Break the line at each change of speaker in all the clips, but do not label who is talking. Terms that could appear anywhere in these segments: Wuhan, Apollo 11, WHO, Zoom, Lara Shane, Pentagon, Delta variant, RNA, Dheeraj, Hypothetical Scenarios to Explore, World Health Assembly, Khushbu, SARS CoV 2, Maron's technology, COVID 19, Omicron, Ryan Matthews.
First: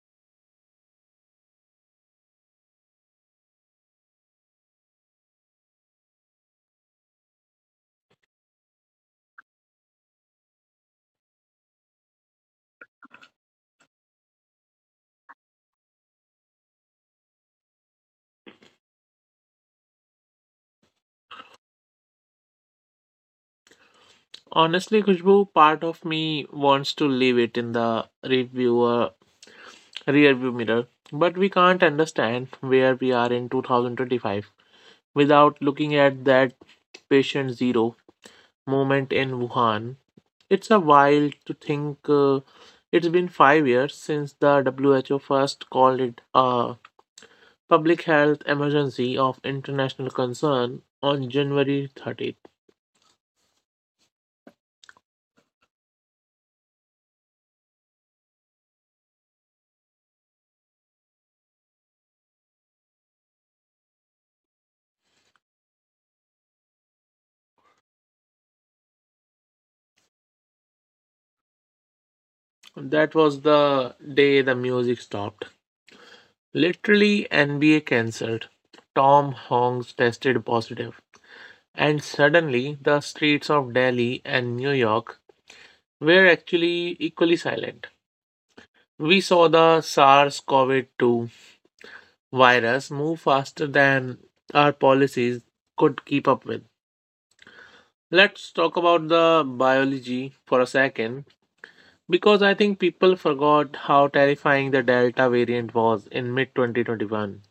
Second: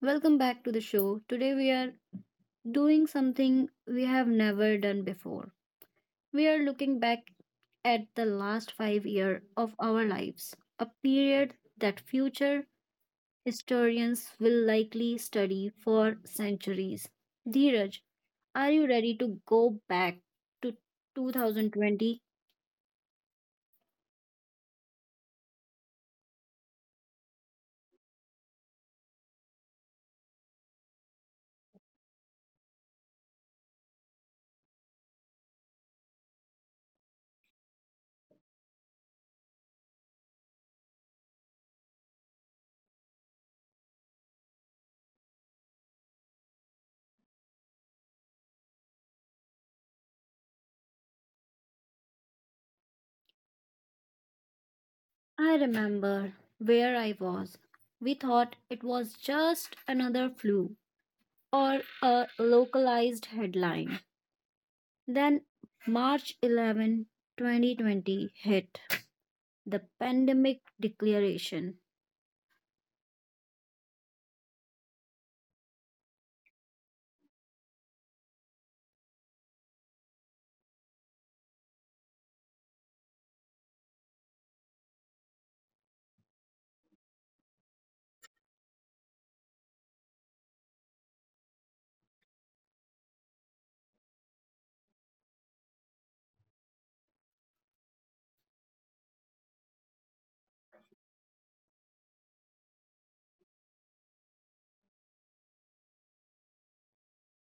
Welcome back to the show. Today we are doing something we have never done before. We are looking back at the last 5 year of our lives, a period that future historians will likely study for centuries. Dheeraj, are you ready to go back to 2020?
Honestly, Khushbu, part of me wants to leave it in the reviewer rearview mirror, but we can't understand where we are in 2025 without looking at that patient zero moment in Wuhan. It's a while to think. It's been 5 years since the WHO first called it a public health emergency of international concern on January 30th.
I remember where I was. We thought it was just another flu or a localized headline. Then March 11, 2020 hit the pandemic declaration.
That was the day the music stopped. Literally, NBA cancelled. Tom Hanks tested positive. And suddenly, the streets of Delhi and New York were actually equally silent. We saw the SARS CoV 2 virus move faster than our policies could keep up with. Let's talk about the biology for a second because I think people forgot how terrifying the Delta variant was in mid 2021.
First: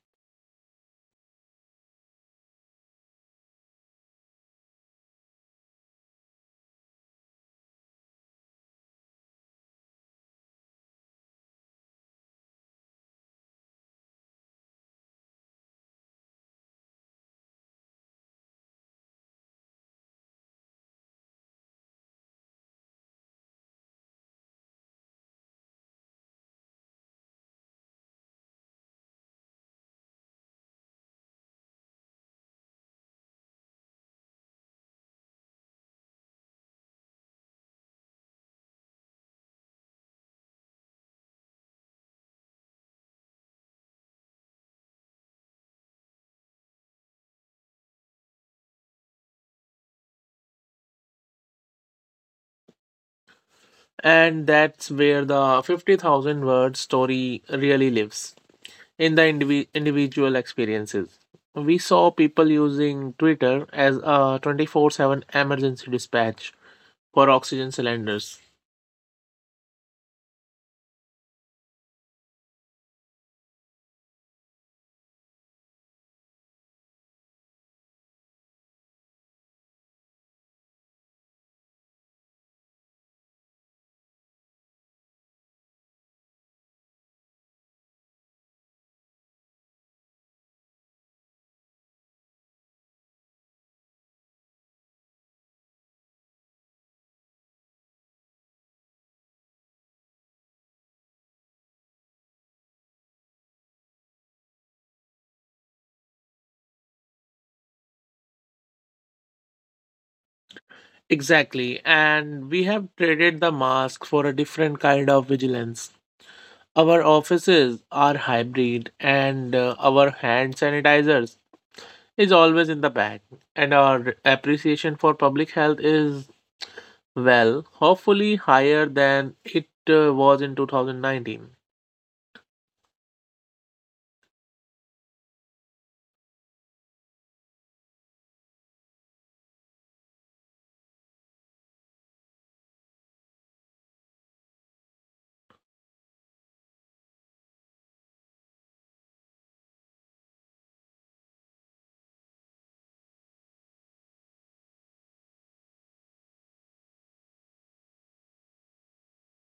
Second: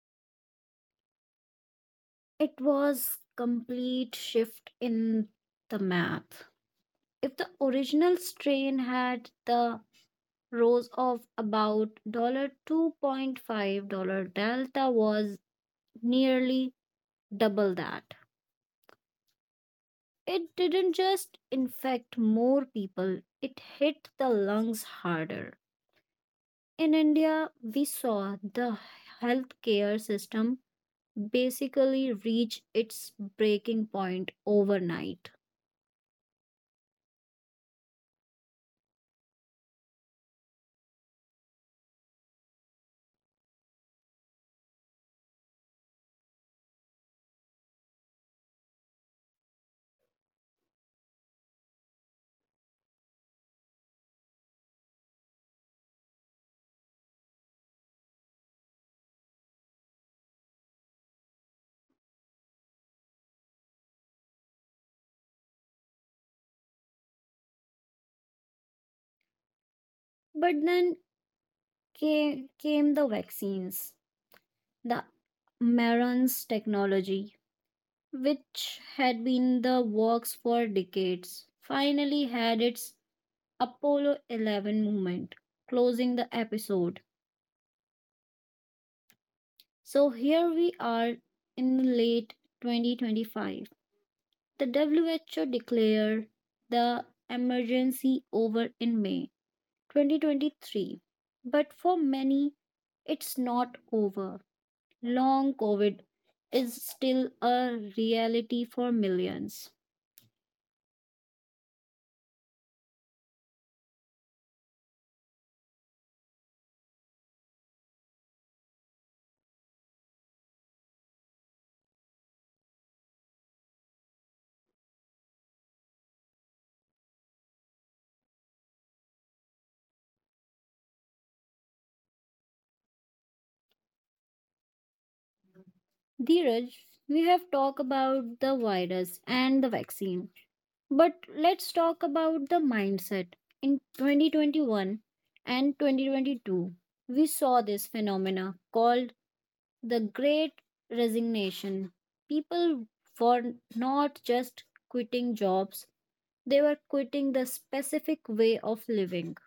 It was complete shift in the map. If the original strain had the rose of about dollar 2.5 dollar delta was nearly double that. It didn't just infect more people, it hit the lungs harder. In India, we saw the healthcare system basically reach its breaking point overnight.
And that's where the 50,000 word story really lives in the individual experiences. We saw people using Twitter as a 24/7 emergency dispatch for oxygen cylinders.
But then came the vaccines, the Maron's technology, which had been the works for decades, finally had its Apollo 11 moment, closing the episode. So here we are in late 2025. The WHO declared the emergency over in May 2023. But for many, it's not over. Long COVID is still a reality for millions.
Exactly. And we have traded the mask for a different kind of vigilance. Our offices are hybrid, and our hand sanitizers is always in the bag, and our appreciation for public health is, well, hopefully higher than it was in 2019.
Dheeraj, we have talked about the virus and the vaccine, but let's talk about the mindset. In 2021 and 2022, we saw this phenomena called the great resignation. People were not just quitting jobs, they were quitting the specific way of living.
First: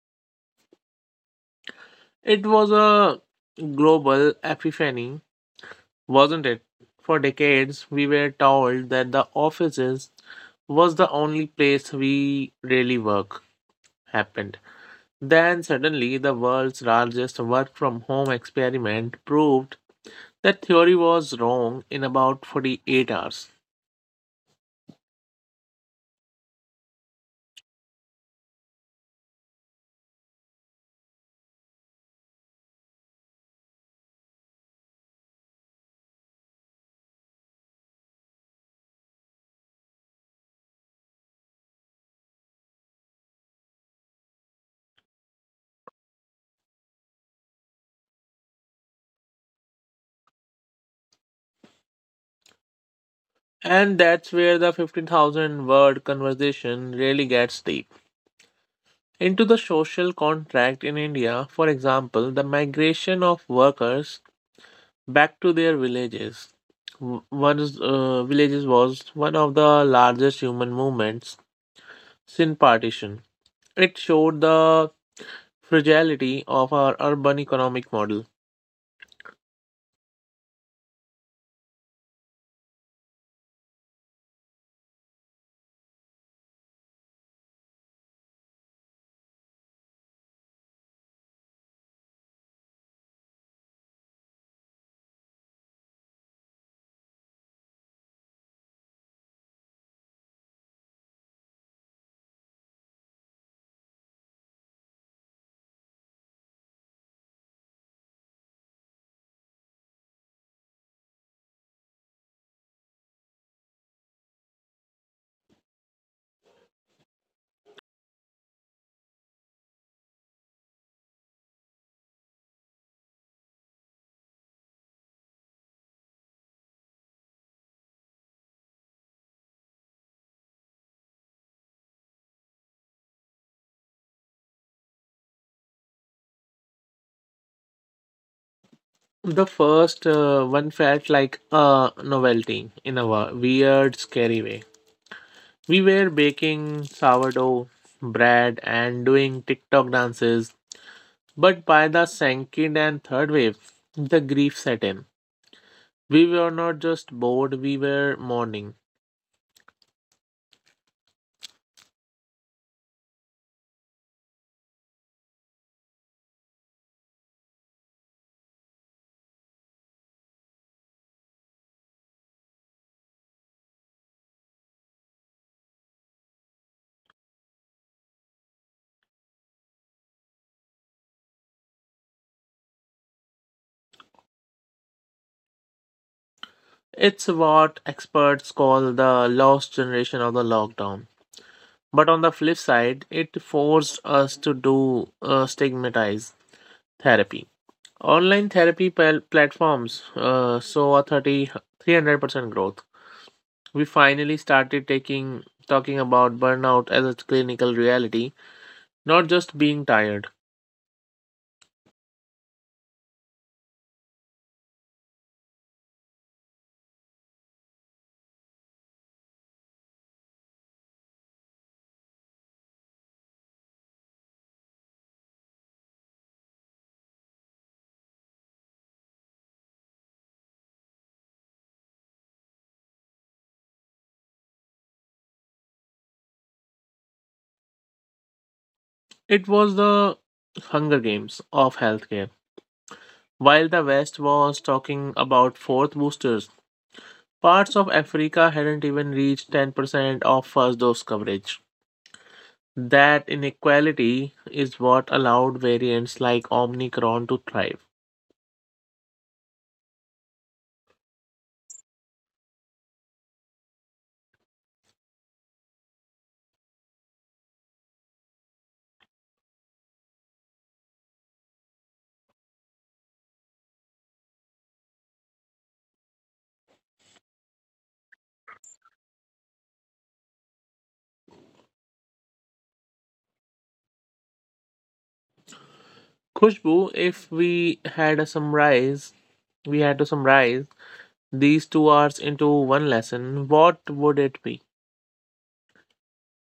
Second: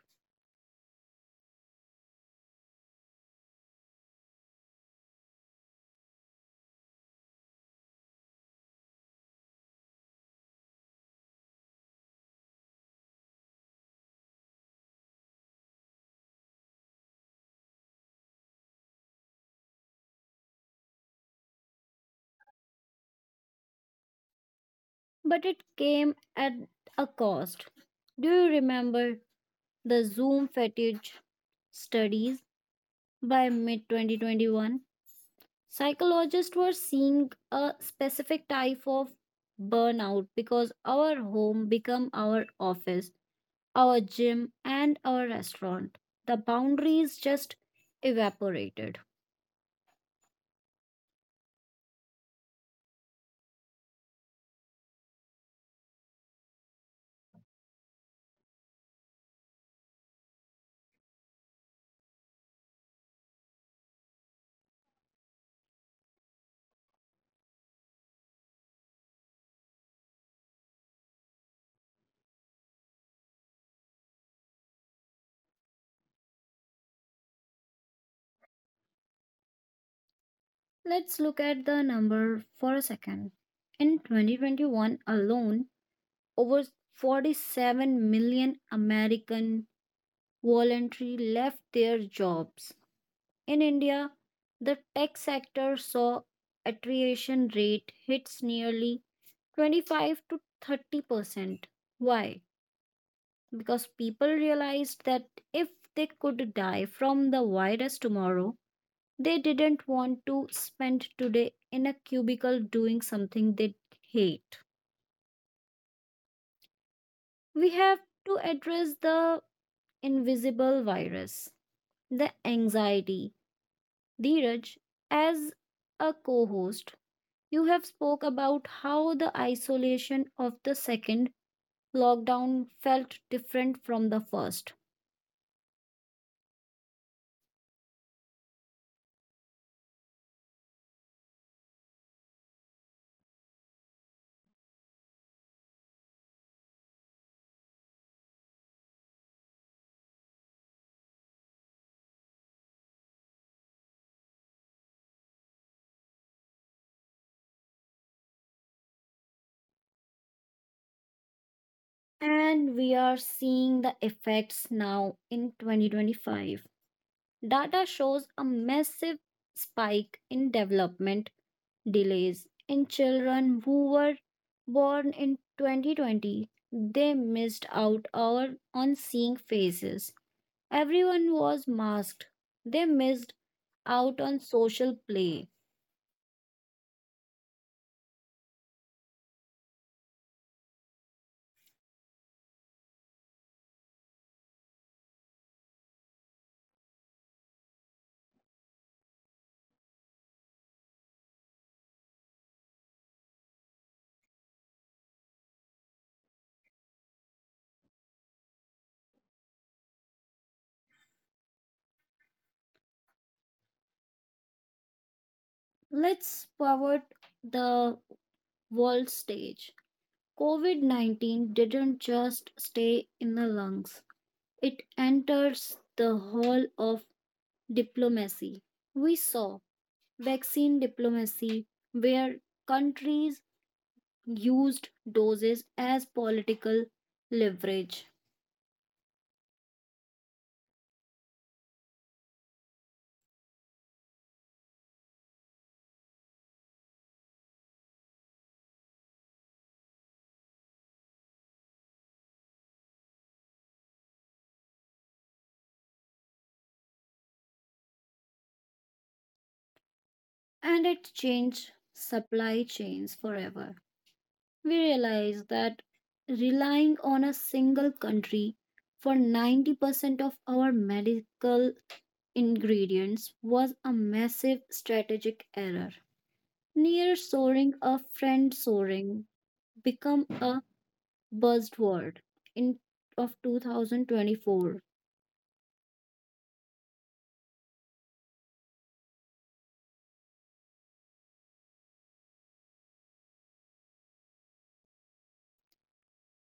It was a global epiphany, wasn't it? For decades, we were told that the offices was the only place we really work happened. Then suddenly, the world's largest work from home experiment proved that theory was wrong in about 48 hours.
But it came at a cost. Do you remember the Zoom fatigue studies by mid 2021? Psychologists were seeing a specific type of burnout because our home became our office, our gym, and our restaurant. The boundaries just evaporated.
And that's where the 50,000 word conversation really gets deep into the social contract in India, for example, the migration of workers back to their villages. Once villages was one of the largest human movements since partition. It showed the fragility of our urban economic model.
Let's look at the number for a second. In 2021 alone, over 47 million American voluntary left their jobs. In India, the tech sector saw attrition rate hits nearly 25 to 30%. Why? Because people realized that if they could die from the virus tomorrow, they didn't want to spend today in a cubicle doing something they hate. We have to address the invisible virus, the anxiety. Dheeraj, as a co-host, you have spoke about how the isolation of the second lockdown felt different from the first.
The first one felt like a novelty in a weird, scary way. We were baking sourdough bread and doing TikTok dances. But by the second and third wave, the grief set in. We were not just bored, we were mourning.
And we are seeing the effects now in 2025. Data shows a massive spike in development delays in children who were born in 2020. They missed on seeing faces. Everyone was masked. They missed out on social play.
It's what experts call the lost generation of the lockdown. But on the flip side, it forced us to do stigmatized therapy. Online therapy platforms saw a 300% growth. We finally started taking talking about burnout as a clinical reality, not just being tired.
Let's forward the world stage. COVID 19 didn't just stay in the lungs. It enters the hall of diplomacy. We saw vaccine diplomacy, where countries used doses as political leverage,
It was the Hunger Games of healthcare. While the West was talking about fourth boosters, parts of Africa hadn't even reached 10% of first dose coverage. That inequality is what allowed variants like Omicron to thrive.
and it changed supply chains forever. We realized that relying on a single country for 90% of our medical ingredients was a massive strategic error. Near soaring, a friend soaring become a buzzword in of 2024.
Khushbu, if we had to summarize these 2 hours into one lesson, what would it be?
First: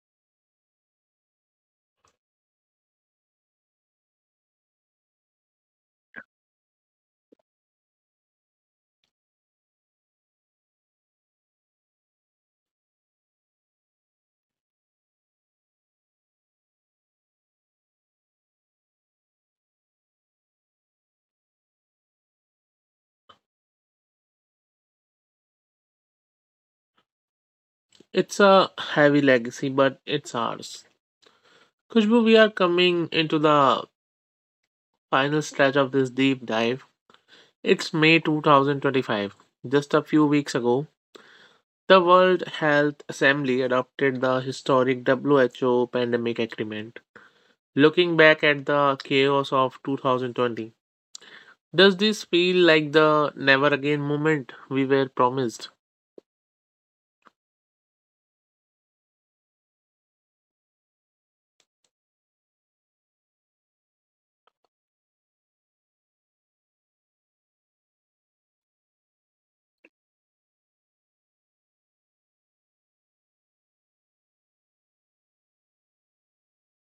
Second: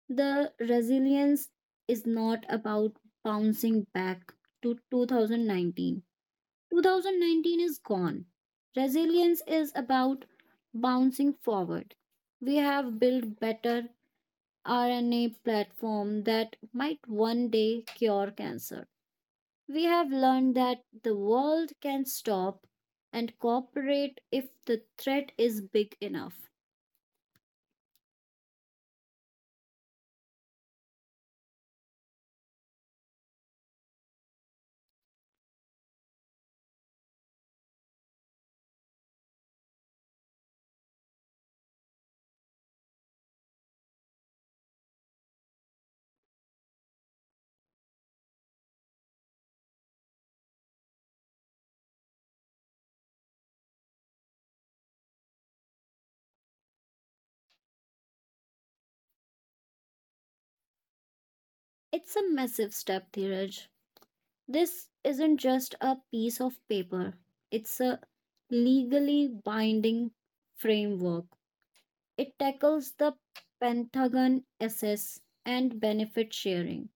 The resilience is not about bouncing back to 2019. 2019 is gone. Resilience is about bouncing forward. We have built better RNA platform that might one day cure cancer. We have learned that the world can stop and cooperate if the threat is big enough.
It's a heavy legacy, but it's ours. Khushbu, we are coming into the final stretch of this deep dive. It's May 2025. Just a few weeks ago, the World Health Assembly adopted the historic WHO pandemic agreement. Looking back at the chaos of 2020, does this feel like the never again moment we were promised?
It's a massive step, Dheeraj. This isn't just a piece of paper, it's a legally binding framework. It tackles the Pentagon assess and benefit sharing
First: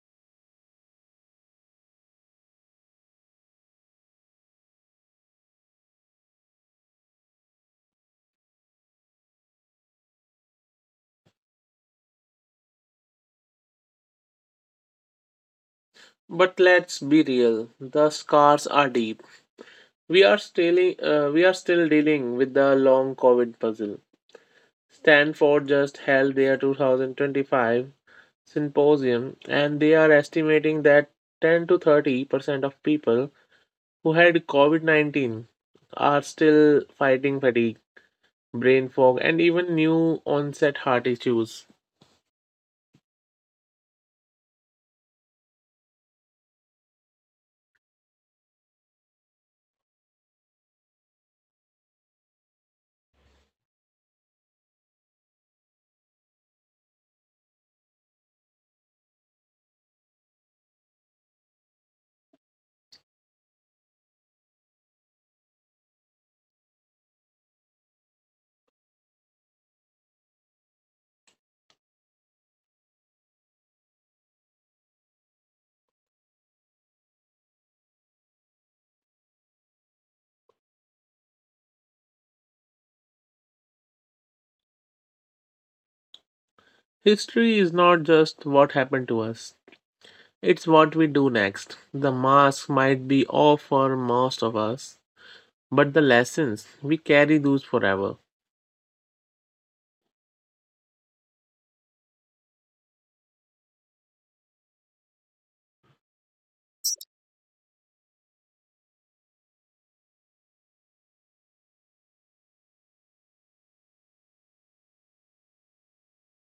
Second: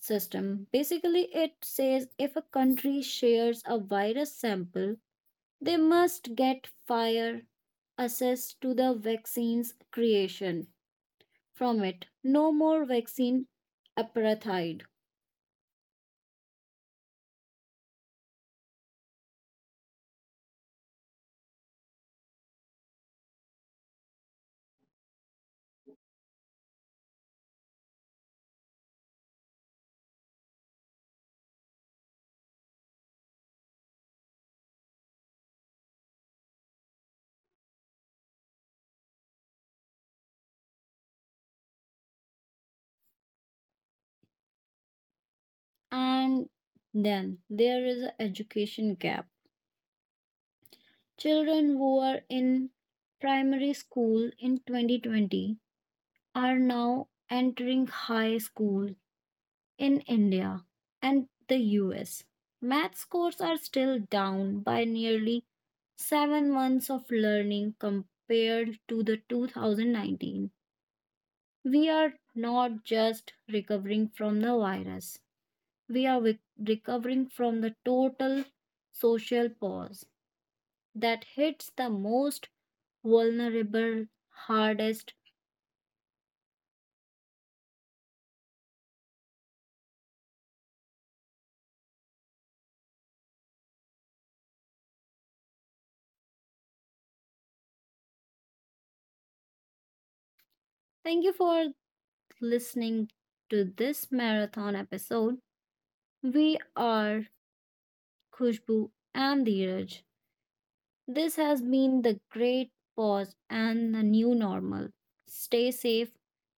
system. Basically, it says if a country shares a virus sample, they must get fire access to the vaccine's creation from it. No more vaccine apartheid.
But let's be real, the scars are deep. We are still dealing with the long COVID puzzle. Stanford just held their 2025 symposium, and they are estimating that 10 to 30% of people who had COVID 19 are still fighting fatigue, brain fog, and even new onset heart issues.
And then there is an education gap. Children who are in primary school in 2020 are now entering high school in India and the US. Math scores are still down by nearly 7 months of learning compared to the 2019. We are not just recovering from the virus, we are recovering from the total social pause that hits the most vulnerable hardest.
History is not just what happened to us, it's what we do next. The mask might be off for most of us, but the lessons, we carry those forever.
Thank you for listening to this marathon episode. We are Khushbu, and Dheeraj. This has been the great pause and the new normal. Stay safe,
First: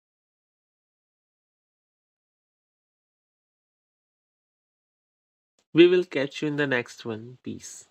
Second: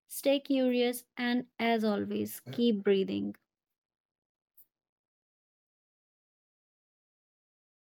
stay curious, and as always, keep breathing.
We will catch you in the next one. Peace.